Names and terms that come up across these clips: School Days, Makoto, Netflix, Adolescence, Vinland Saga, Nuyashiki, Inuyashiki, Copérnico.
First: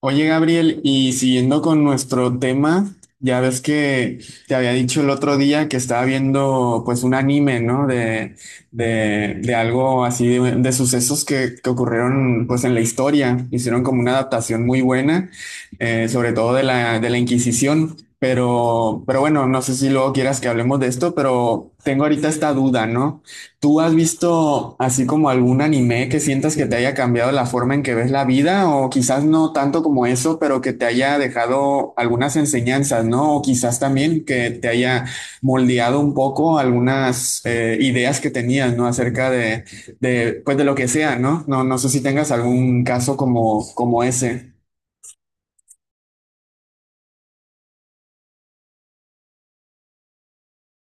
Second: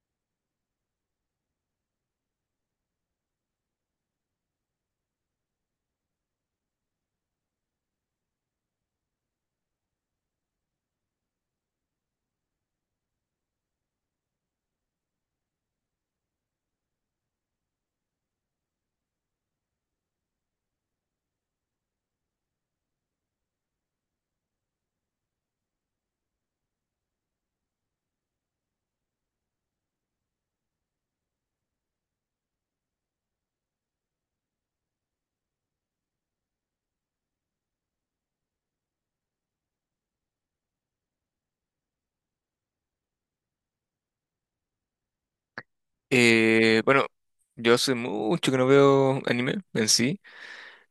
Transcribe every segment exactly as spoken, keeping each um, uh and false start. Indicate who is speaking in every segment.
Speaker 1: Oye, Gabriel, y siguiendo con nuestro tema, ya ves que te había dicho el otro día que estaba viendo pues un anime, ¿no? De, de, de algo así, de, de sucesos que, que ocurrieron pues en la historia. Hicieron como una adaptación muy buena, eh, sobre todo de la, de la Inquisición. Pero, pero bueno, no sé si luego quieras que hablemos de esto, pero tengo ahorita esta duda, ¿no? ¿Tú has visto así como algún anime que sientas que te haya cambiado la forma en que ves la vida? O quizás no tanto como eso, pero que te haya dejado algunas enseñanzas, ¿no? O quizás también que te haya moldeado un poco algunas eh, ideas que tenías, ¿no? Acerca de, de, pues de lo que sea, ¿no? No, no sé si tengas algún caso como, como ese.
Speaker 2: Eh, bueno, yo hace mucho que no veo anime en sí.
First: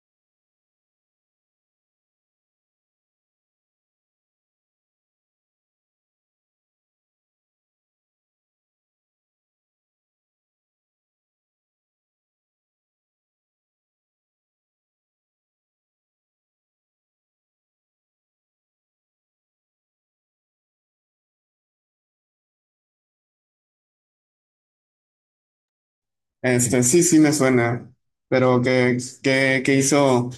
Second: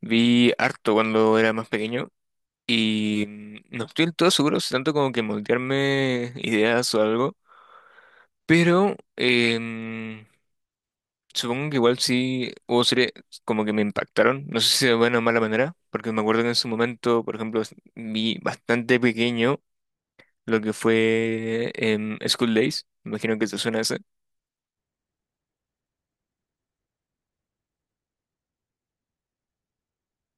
Speaker 2: Vi harto cuando era más pequeño y mm, no estoy del todo seguro, si tanto como que moldearme ideas o algo, pero em, supongo que igual sí hubo series como que me impactaron, no sé si de buena o mala manera, porque me acuerdo que en su momento, por ejemplo, s- vi bastante pequeño lo que fue em, School Days, me imagino que te suena ese.
Speaker 1: Este, sí, sí me suena, pero ¿qué, qué, qué hizo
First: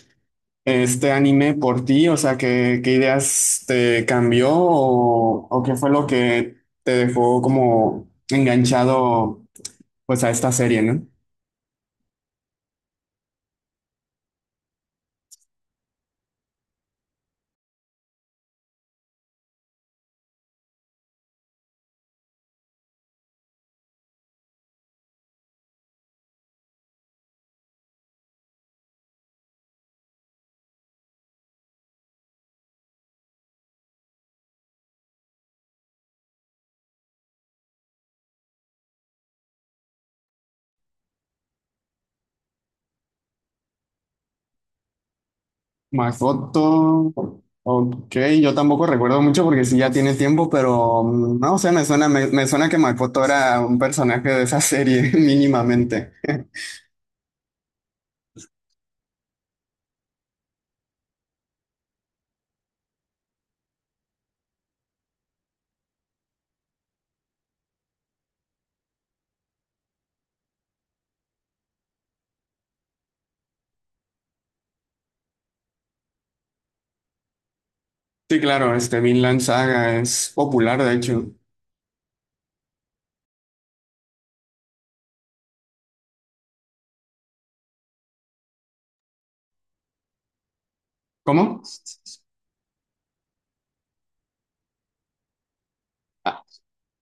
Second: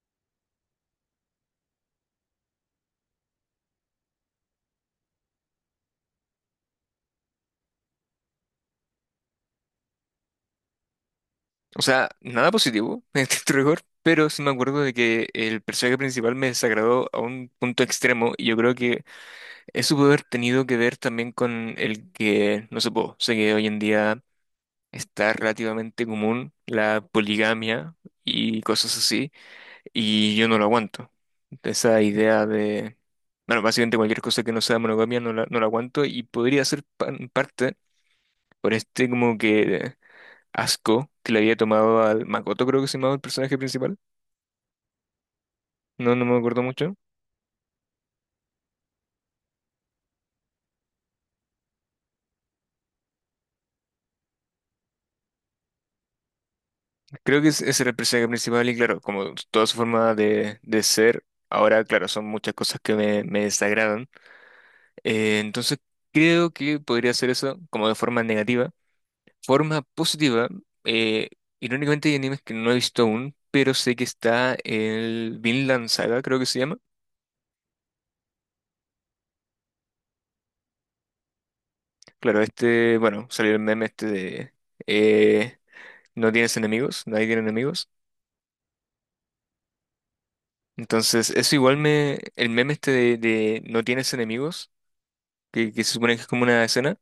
Speaker 1: este anime por ti? O sea, ¿qué, qué ideas te cambió o, o qué fue lo que te dejó como enganchado pues a esta serie, ¿no?
Speaker 2: O sea, nada positivo en este rigor, pero sí me acuerdo de que el personaje principal me desagradó a un punto extremo y yo creo que eso puede haber tenido que ver también con el que, no sé, po, sé que hoy en día está relativamente común la poligamia y cosas así, y yo no lo aguanto. Esa idea de, bueno, básicamente cualquier cosa que no sea monogamia no la, no la aguanto y podría ser pa- en parte por este como que asco que le había tomado al Makoto, creo que se llamaba el personaje principal. No, no me acuerdo mucho.
Speaker 1: Makoto, ok, yo tampoco recuerdo mucho porque sí ya tiene tiempo, pero mm, no, o sea, me suena, me, me suena que Makoto era un personaje de esa serie mínimamente.
Speaker 2: Creo que es- ese era el personaje principal y claro, como toda su forma de, de ser, ahora, claro, son muchas cosas que me, me desagradan. Eh, entonces, creo que podría ser eso como de forma negativa. Forma positiva, eh, irónicamente hay animes que no he visto aún, pero sé que está el Vinland Saga, creo que se llama.
Speaker 1: Sí, claro, este Vinland Saga es popular, de hecho.
Speaker 2: Claro, este, bueno, salió el meme este de... eh, no tienes enemigos, nadie tiene enemigos. Entonces, eso
Speaker 1: ¿Cómo?
Speaker 2: igual me. El meme este de, de no tienes enemigos, que, que se supone que es como una escena.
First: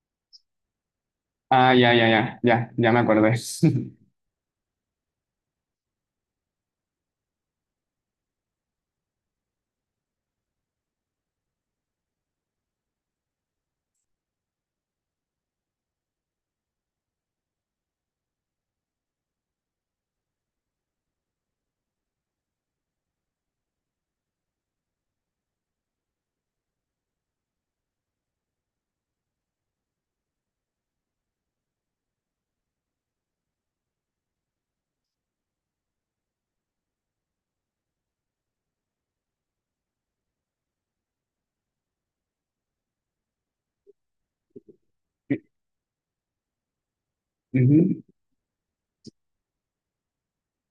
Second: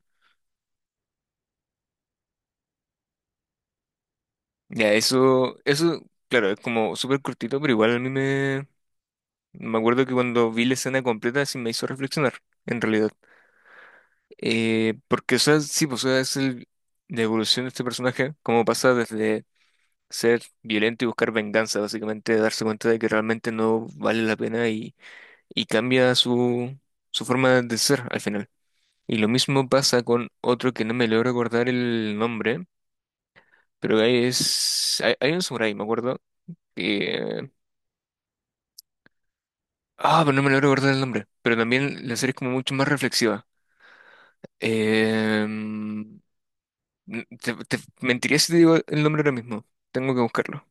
Speaker 1: Ah, ya, ya, ya, ya, ya me acordé.
Speaker 2: Ya, eso, eso, claro, es como súper cortito, pero igual a mí me. Me acuerdo que cuando vi la escena completa sí me hizo reflexionar, en realidad. Eh, porque, o sea, sí, pues, o sea, es el, la evolución de este personaje, cómo pasa desde ser violento y buscar venganza, básicamente, darse cuenta de que realmente no vale la pena y, y cambia su, su forma de ser al final. Y lo mismo pasa con otro que no me logro acordar el nombre, pero ahí es... Hay, hay un samurái, me acuerdo, que... Ah, pero no me logro acordar el nombre. Pero también la serie es como mucho más reflexiva. Em, te, te
Speaker 1: Ujú.
Speaker 2: mentiría si te digo el nombre ahora mismo. Tengo que buscarlo.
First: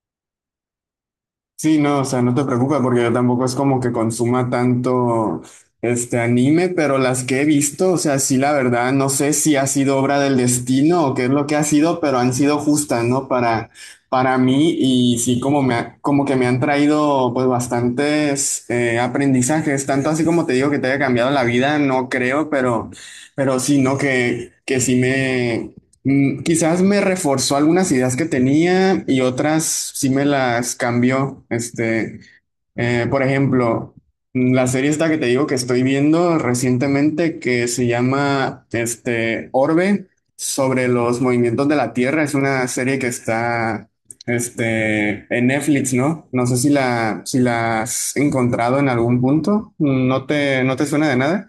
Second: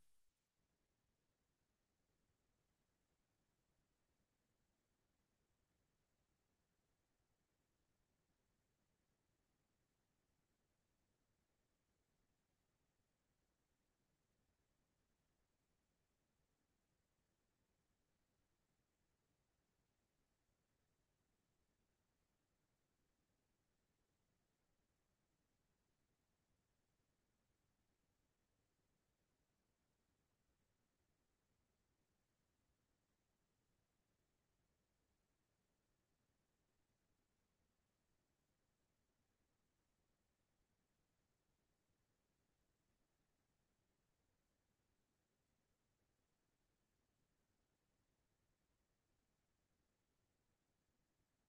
Speaker 1: Sí, no, o sea, no te preocupes porque yo tampoco es como que consuma tanto este anime, pero las que he visto, o sea, sí, la verdad, no sé si ha sido obra del destino o qué es lo que ha sido, pero han sido justas, ¿no? Para, para mí y sí, como me ha- como que me han traído pues bastantes eh, aprendizajes, tanto así como te digo que te haya cambiado la vida, no creo, pero, pero sí, ¿no? Que, que sí. Mm, quizás me reforzó algunas ideas que tenía y otras sí me las cambió. Este, eh, por ejemplo, mm, la serie esta que te digo que estoy viendo recientemente que se llama este, Orbe sobre los movimientos de la Tierra. Es una serie que está este, en Netflix, ¿no? No sé si la, si la has encontrado en algún punto. ¿No te, no te suena de nada?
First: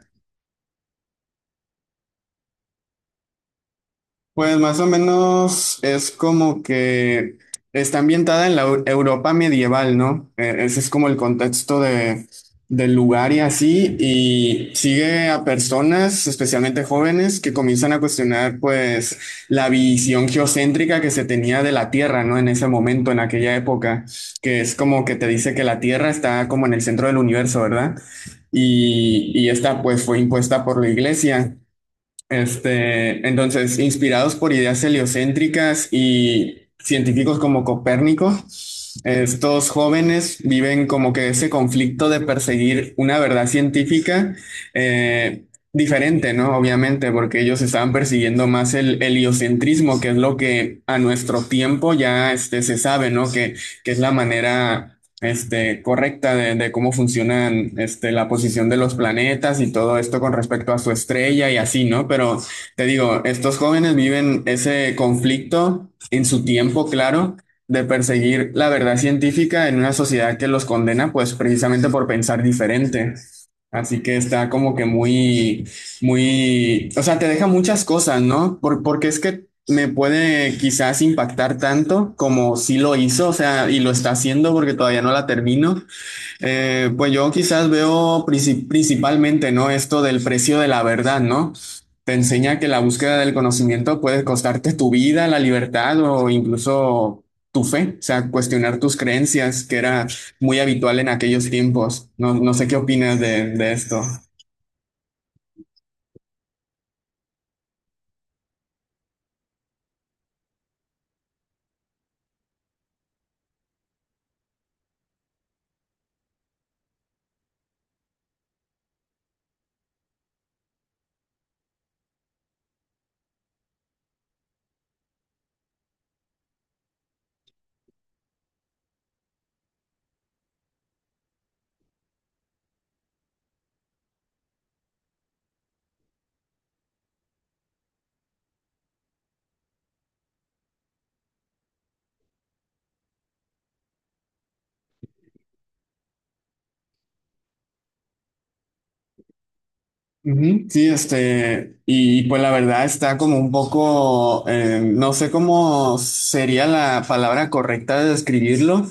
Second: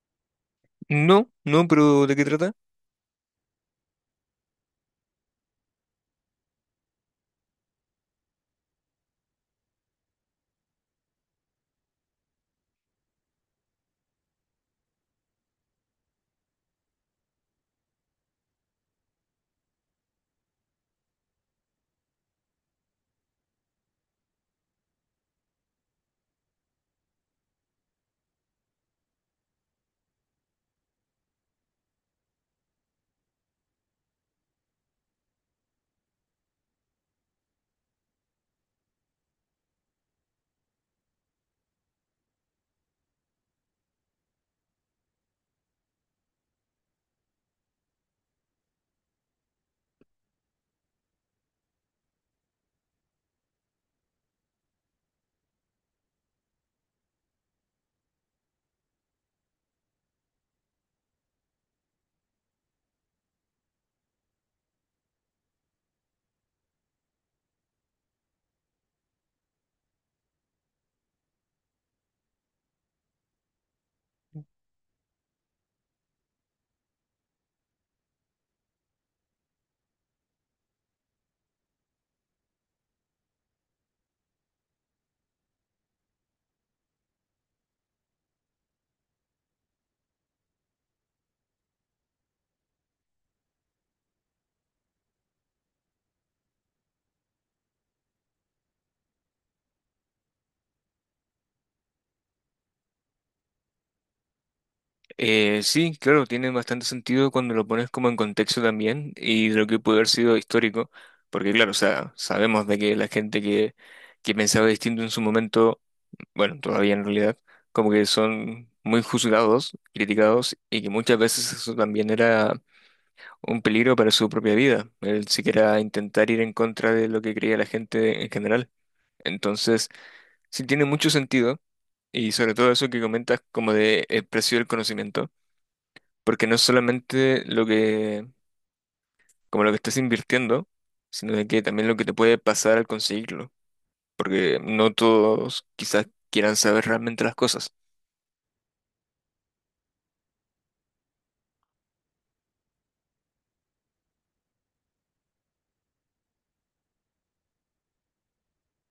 Speaker 2: No, no, pero ¿de qué trata?
Speaker 1: Pues más o menos es como que está ambientada en la Eu- Europa medieval, ¿no? Eh, Ese es como el contexto de, del lugar y así, y sigue a personas, especialmente jóvenes, que comienzan a cuestionar pues la visión geocéntrica que se tenía de la Tierra, ¿no? En ese momento, en aquella época, que es como que te dice que la Tierra está como en el centro del universo, ¿verdad? Y, y esta pues fue impuesta por la iglesia. Este, entonces, inspirados por ideas heliocéntricas y científicos como Copérnico, estos jóvenes viven como que ese conflicto de perseguir una verdad científica eh, diferente, ¿no? Obviamente, porque ellos estaban persiguiendo más el heliocentrismo, que es lo que a nuestro tiempo ya este, se sabe, ¿no? Que, que es la manera este, correcta de, de cómo funcionan este, la posición de los planetas y todo esto con respecto a su estrella y así, ¿no? Pero te digo, estos jóvenes viven ese conflicto en su tiempo, claro, de perseguir la verdad científica en una sociedad que los condena, pues precisamente por pensar diferente. Así que está como que muy, muy, o sea, te deja muchas cosas, ¿no? Por- porque es que me puede quizás impactar tanto como si lo hizo, o sea, y lo está haciendo porque todavía no la termino. Eh, pues yo quizás veo princip- principalmente, ¿no? Esto del precio de la verdad, ¿no? Te enseña que la búsqueda del conocimiento puede costarte tu vida, la libertad o incluso tu fe, o sea, cuestionar tus creencias, que era muy habitual en aquellos tiempos. No, no sé qué opinas de, de esto.
Speaker 2: Eh, sí, claro, tiene bastante sentido cuando lo pones como en contexto también y de lo que puede haber sido histórico, porque claro, o sea, sabemos de que la gente que, que pensaba distinto en su momento bueno, todavía en realidad, como que son muy juzgados, criticados y que muchas veces eso también era un peligro para su propia vida, el siquiera intentar ir en contra de lo que creía la gente en general. Entonces, sí tiene mucho sentido y sobre todo eso que comentas como de el precio del conocimiento, porque no es solamente lo que, como lo que estás invirtiendo, sino de que también lo que te puede pasar al conseguirlo, porque no todos quizás quieran saber realmente las cosas.
Speaker 1: Ujú, sí, este, y pues la verdad está como un poco, eh, no sé cómo sería la palabra correcta de describirlo.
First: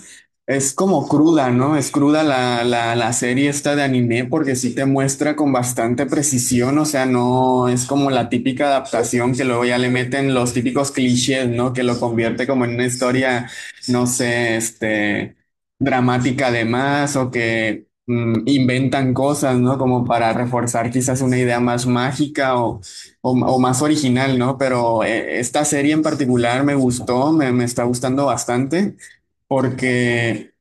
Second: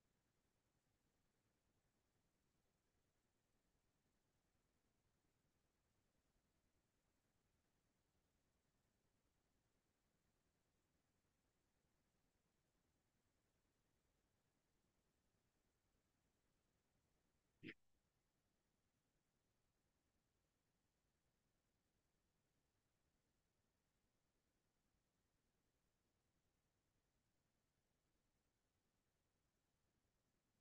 Speaker 1: Es como cruda, ¿no? Es cruda la, la, la serie esta de anime porque sí te muestra con bastante precisión, o sea, no es como la típica adaptación que luego ya le meten los típicos clichés, ¿no? Que lo convierte como en una historia, no sé, este dramática además o que mm, inventan cosas, ¿no? Como para reforzar quizás una idea más mágica o, o- o más original, ¿no? Pero eh, esta serie en particular me gustó, me, me está gustando bastante porque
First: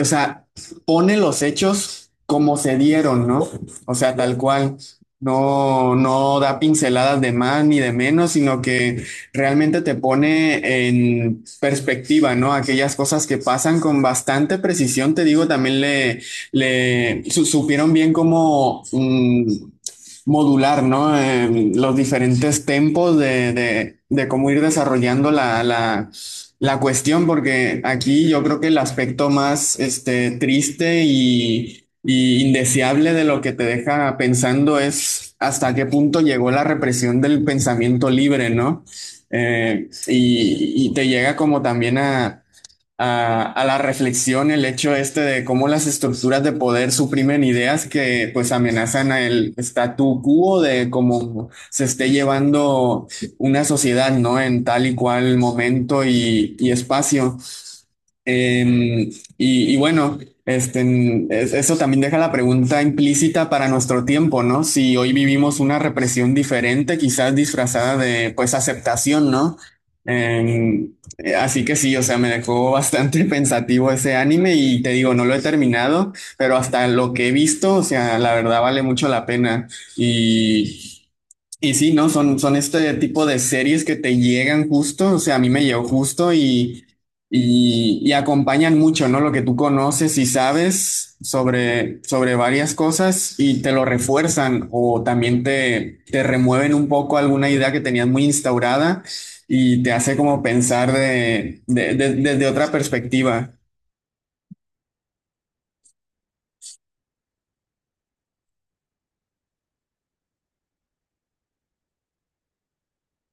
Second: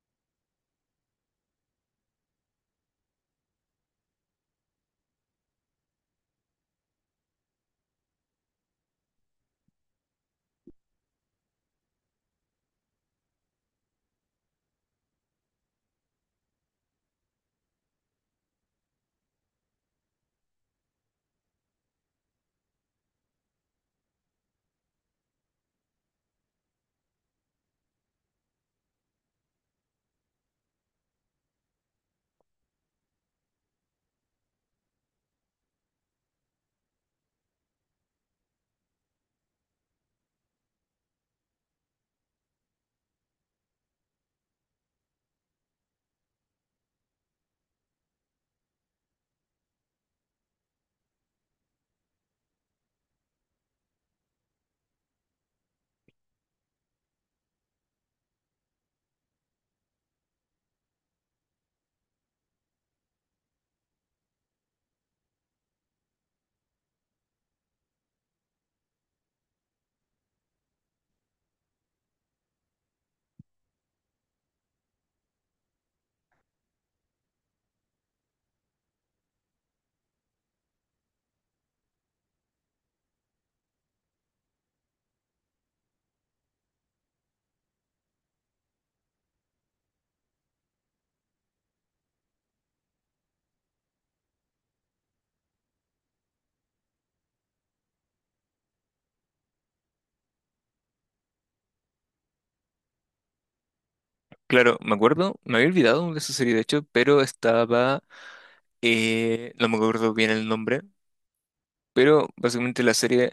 Speaker 1: o sea, pone los hechos como se dieron, ¿no? O sea, tal cual. No, no da pinceladas de más ni de menos, sino que realmente te pone en perspectiva, ¿no? Aquellas cosas que pasan con bastante precisión, te digo, también le, le su- supieron bien cómo mm, modular, ¿no? Eh, los diferentes tempos de, de- de cómo ir desarrollando la, la la cuestión, porque aquí yo creo que el aspecto más este, triste y, y indeseable de lo que te deja pensando es hasta qué punto llegó la represión del pensamiento libre, ¿no? Eh, y, y te llega como también a a, a la reflexión el hecho este de cómo las estructuras de poder suprimen ideas que pues amenazan el statu quo de cómo se esté llevando una sociedad, ¿no? En tal y cual momento y, y espacio. Em, y, y bueno, este, en- es- eso también deja la pregunta implícita para nuestro tiempo, ¿no? Si hoy vivimos una represión diferente, quizás disfrazada de, pues, aceptación, ¿no? Em, eh, así que sí, o sea, me dejó bastante pensativo ese anime y te digo, no lo he terminado, pero hasta lo que he visto, o sea, la verdad vale mucho la pena. Y y sí, ¿no? Son, son este tipo de series que te llegan justo, o sea, a mí me llegó justo y, y, y acompañan mucho, ¿no? Lo que tú conoces y sabes sobre, sobre varias cosas y te lo refuerzan o también te, te remueven un poco alguna idea que tenías muy instaurada y te hace como pensar de, de- de- desde otra perspectiva.
Speaker 2: Claro, me acuerdo, me había olvidado de esa serie de hecho, pero estaba, eh, no me acuerdo bien el nombre, pero básicamente la serie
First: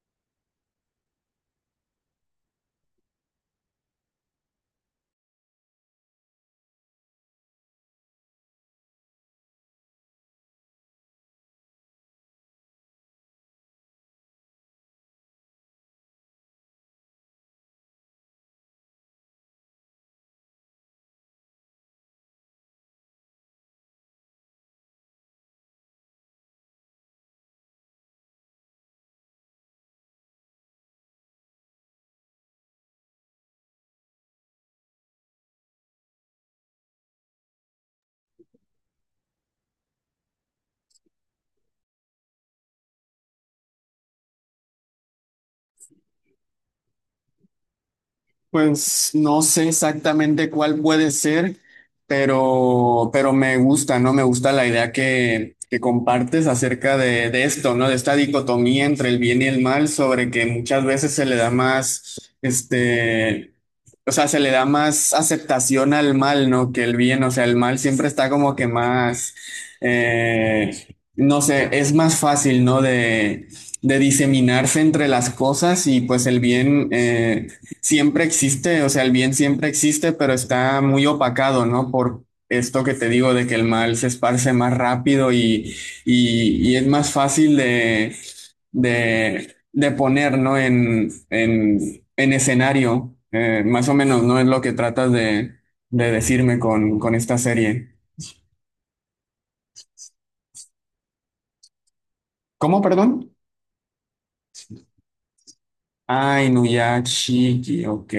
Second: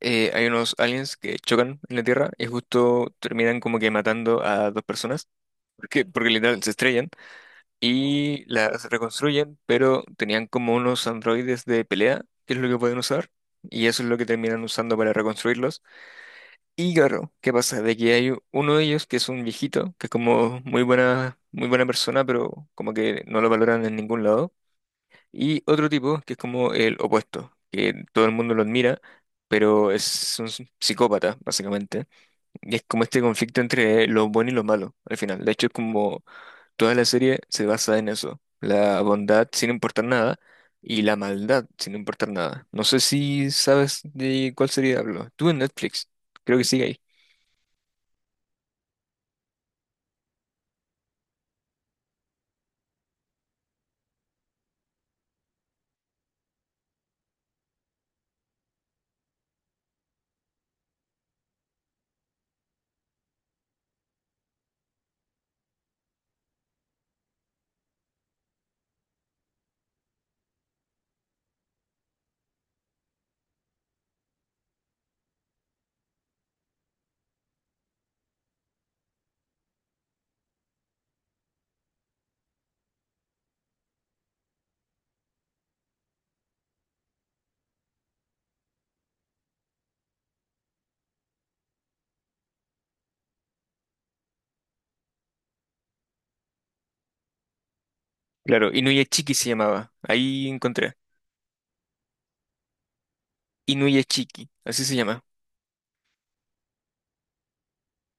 Speaker 2: eh, hay unos aliens que chocan en la Tierra y justo terminan como que matando a dos personas, porque, porque literal se estrellan y las reconstruyen, pero tenían como unos androides de pelea, que es lo que pueden usar, y eso es lo que terminan usando para reconstruirlos. Y claro, ¿qué pasa? De que hay uno de ellos que es un viejito, que es como muy buena, muy buena persona, pero como que no lo valoran en ningún lado. Y otro tipo que es como el opuesto, que todo el mundo lo admira, pero es un s- psicópata, básicamente. Y es como este conflicto entre lo bueno y lo malo, al final. De hecho, es como toda la serie se basa en eso. La bondad sin importar nada y la maldad sin importar nada. No sé si sabes de cuál serie hablo. Tú en Netflix, creo que sigue ahí.
Speaker 1: Pues no sé exactamente cuál puede ser, pero, pero me gusta, ¿no? Me gusta la idea que, que compartes acerca de, de esto, ¿no? De esta dicotomía entre el bien y el mal, sobre que muchas veces se le da más, este, o sea, se le da más aceptación al mal, ¿no? Que el bien, o sea, el mal siempre está como que más, eh, no sé, es más fácil, ¿no? De, de diseminarse entre las cosas y pues el bien, eh, siempre existe, o sea, el bien siempre existe, pero está muy opacado, ¿no? Por esto que te digo de que el mal se esparce más rápido y, y, y es más fácil de, de, de poner, ¿no? En, en, en escenario. Eh, más o menos, ¿no? Es lo que tratas de, de decirme con, con esta serie.
Speaker 2: Claro, Inuyachiki se llamaba. Ahí encontré.
Speaker 1: ¿Cómo, perdón?
Speaker 2: Inuyachiki, así se llama.
Speaker 1: Ay, Nuyashiki, ok.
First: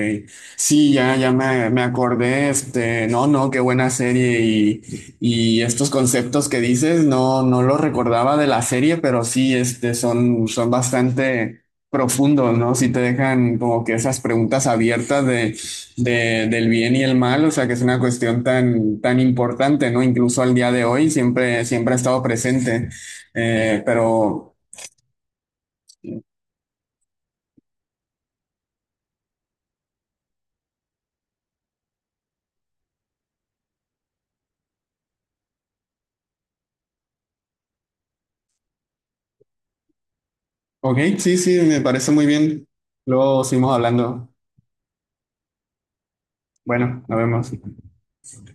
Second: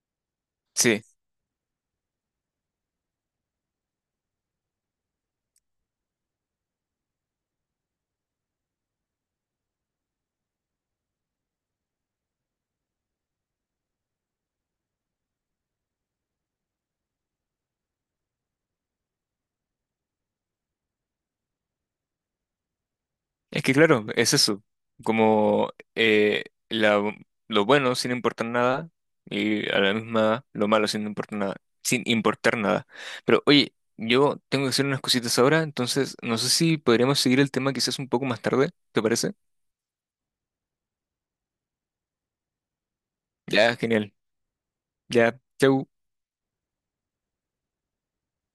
Speaker 1: Sí,
Speaker 2: Sí,
Speaker 1: ya, ya me, me acordé, este, no, no, qué buena serie y, y estos conceptos que dices, no, no los recordaba de la serie, pero sí, este, son, son bastante profundos, ¿no? Sí te dejan como que esas preguntas abiertas de, de, del bien y el mal, o sea, que es una cuestión tan, tan importante, ¿no? Incluso al día de hoy siempre, siempre ha estado presente.
Speaker 2: es que
Speaker 1: Eh,
Speaker 2: claro, es
Speaker 1: pero...
Speaker 2: eso. Como eh, la- lo bueno sin importar nada y a la misma lo malo sin importar nada. Sin importar nada. Pero oye, yo tengo que hacer unas cositas ahora, entonces no sé si podríamos seguir el tema quizás un poco más tarde, ¿te parece?
Speaker 1: Ok, sí, sí, me parece muy bien. Luego seguimos
Speaker 2: Ya, genial.
Speaker 1: hablando.
Speaker 2: Ya, chau.
Speaker 1: Bueno, nos vemos.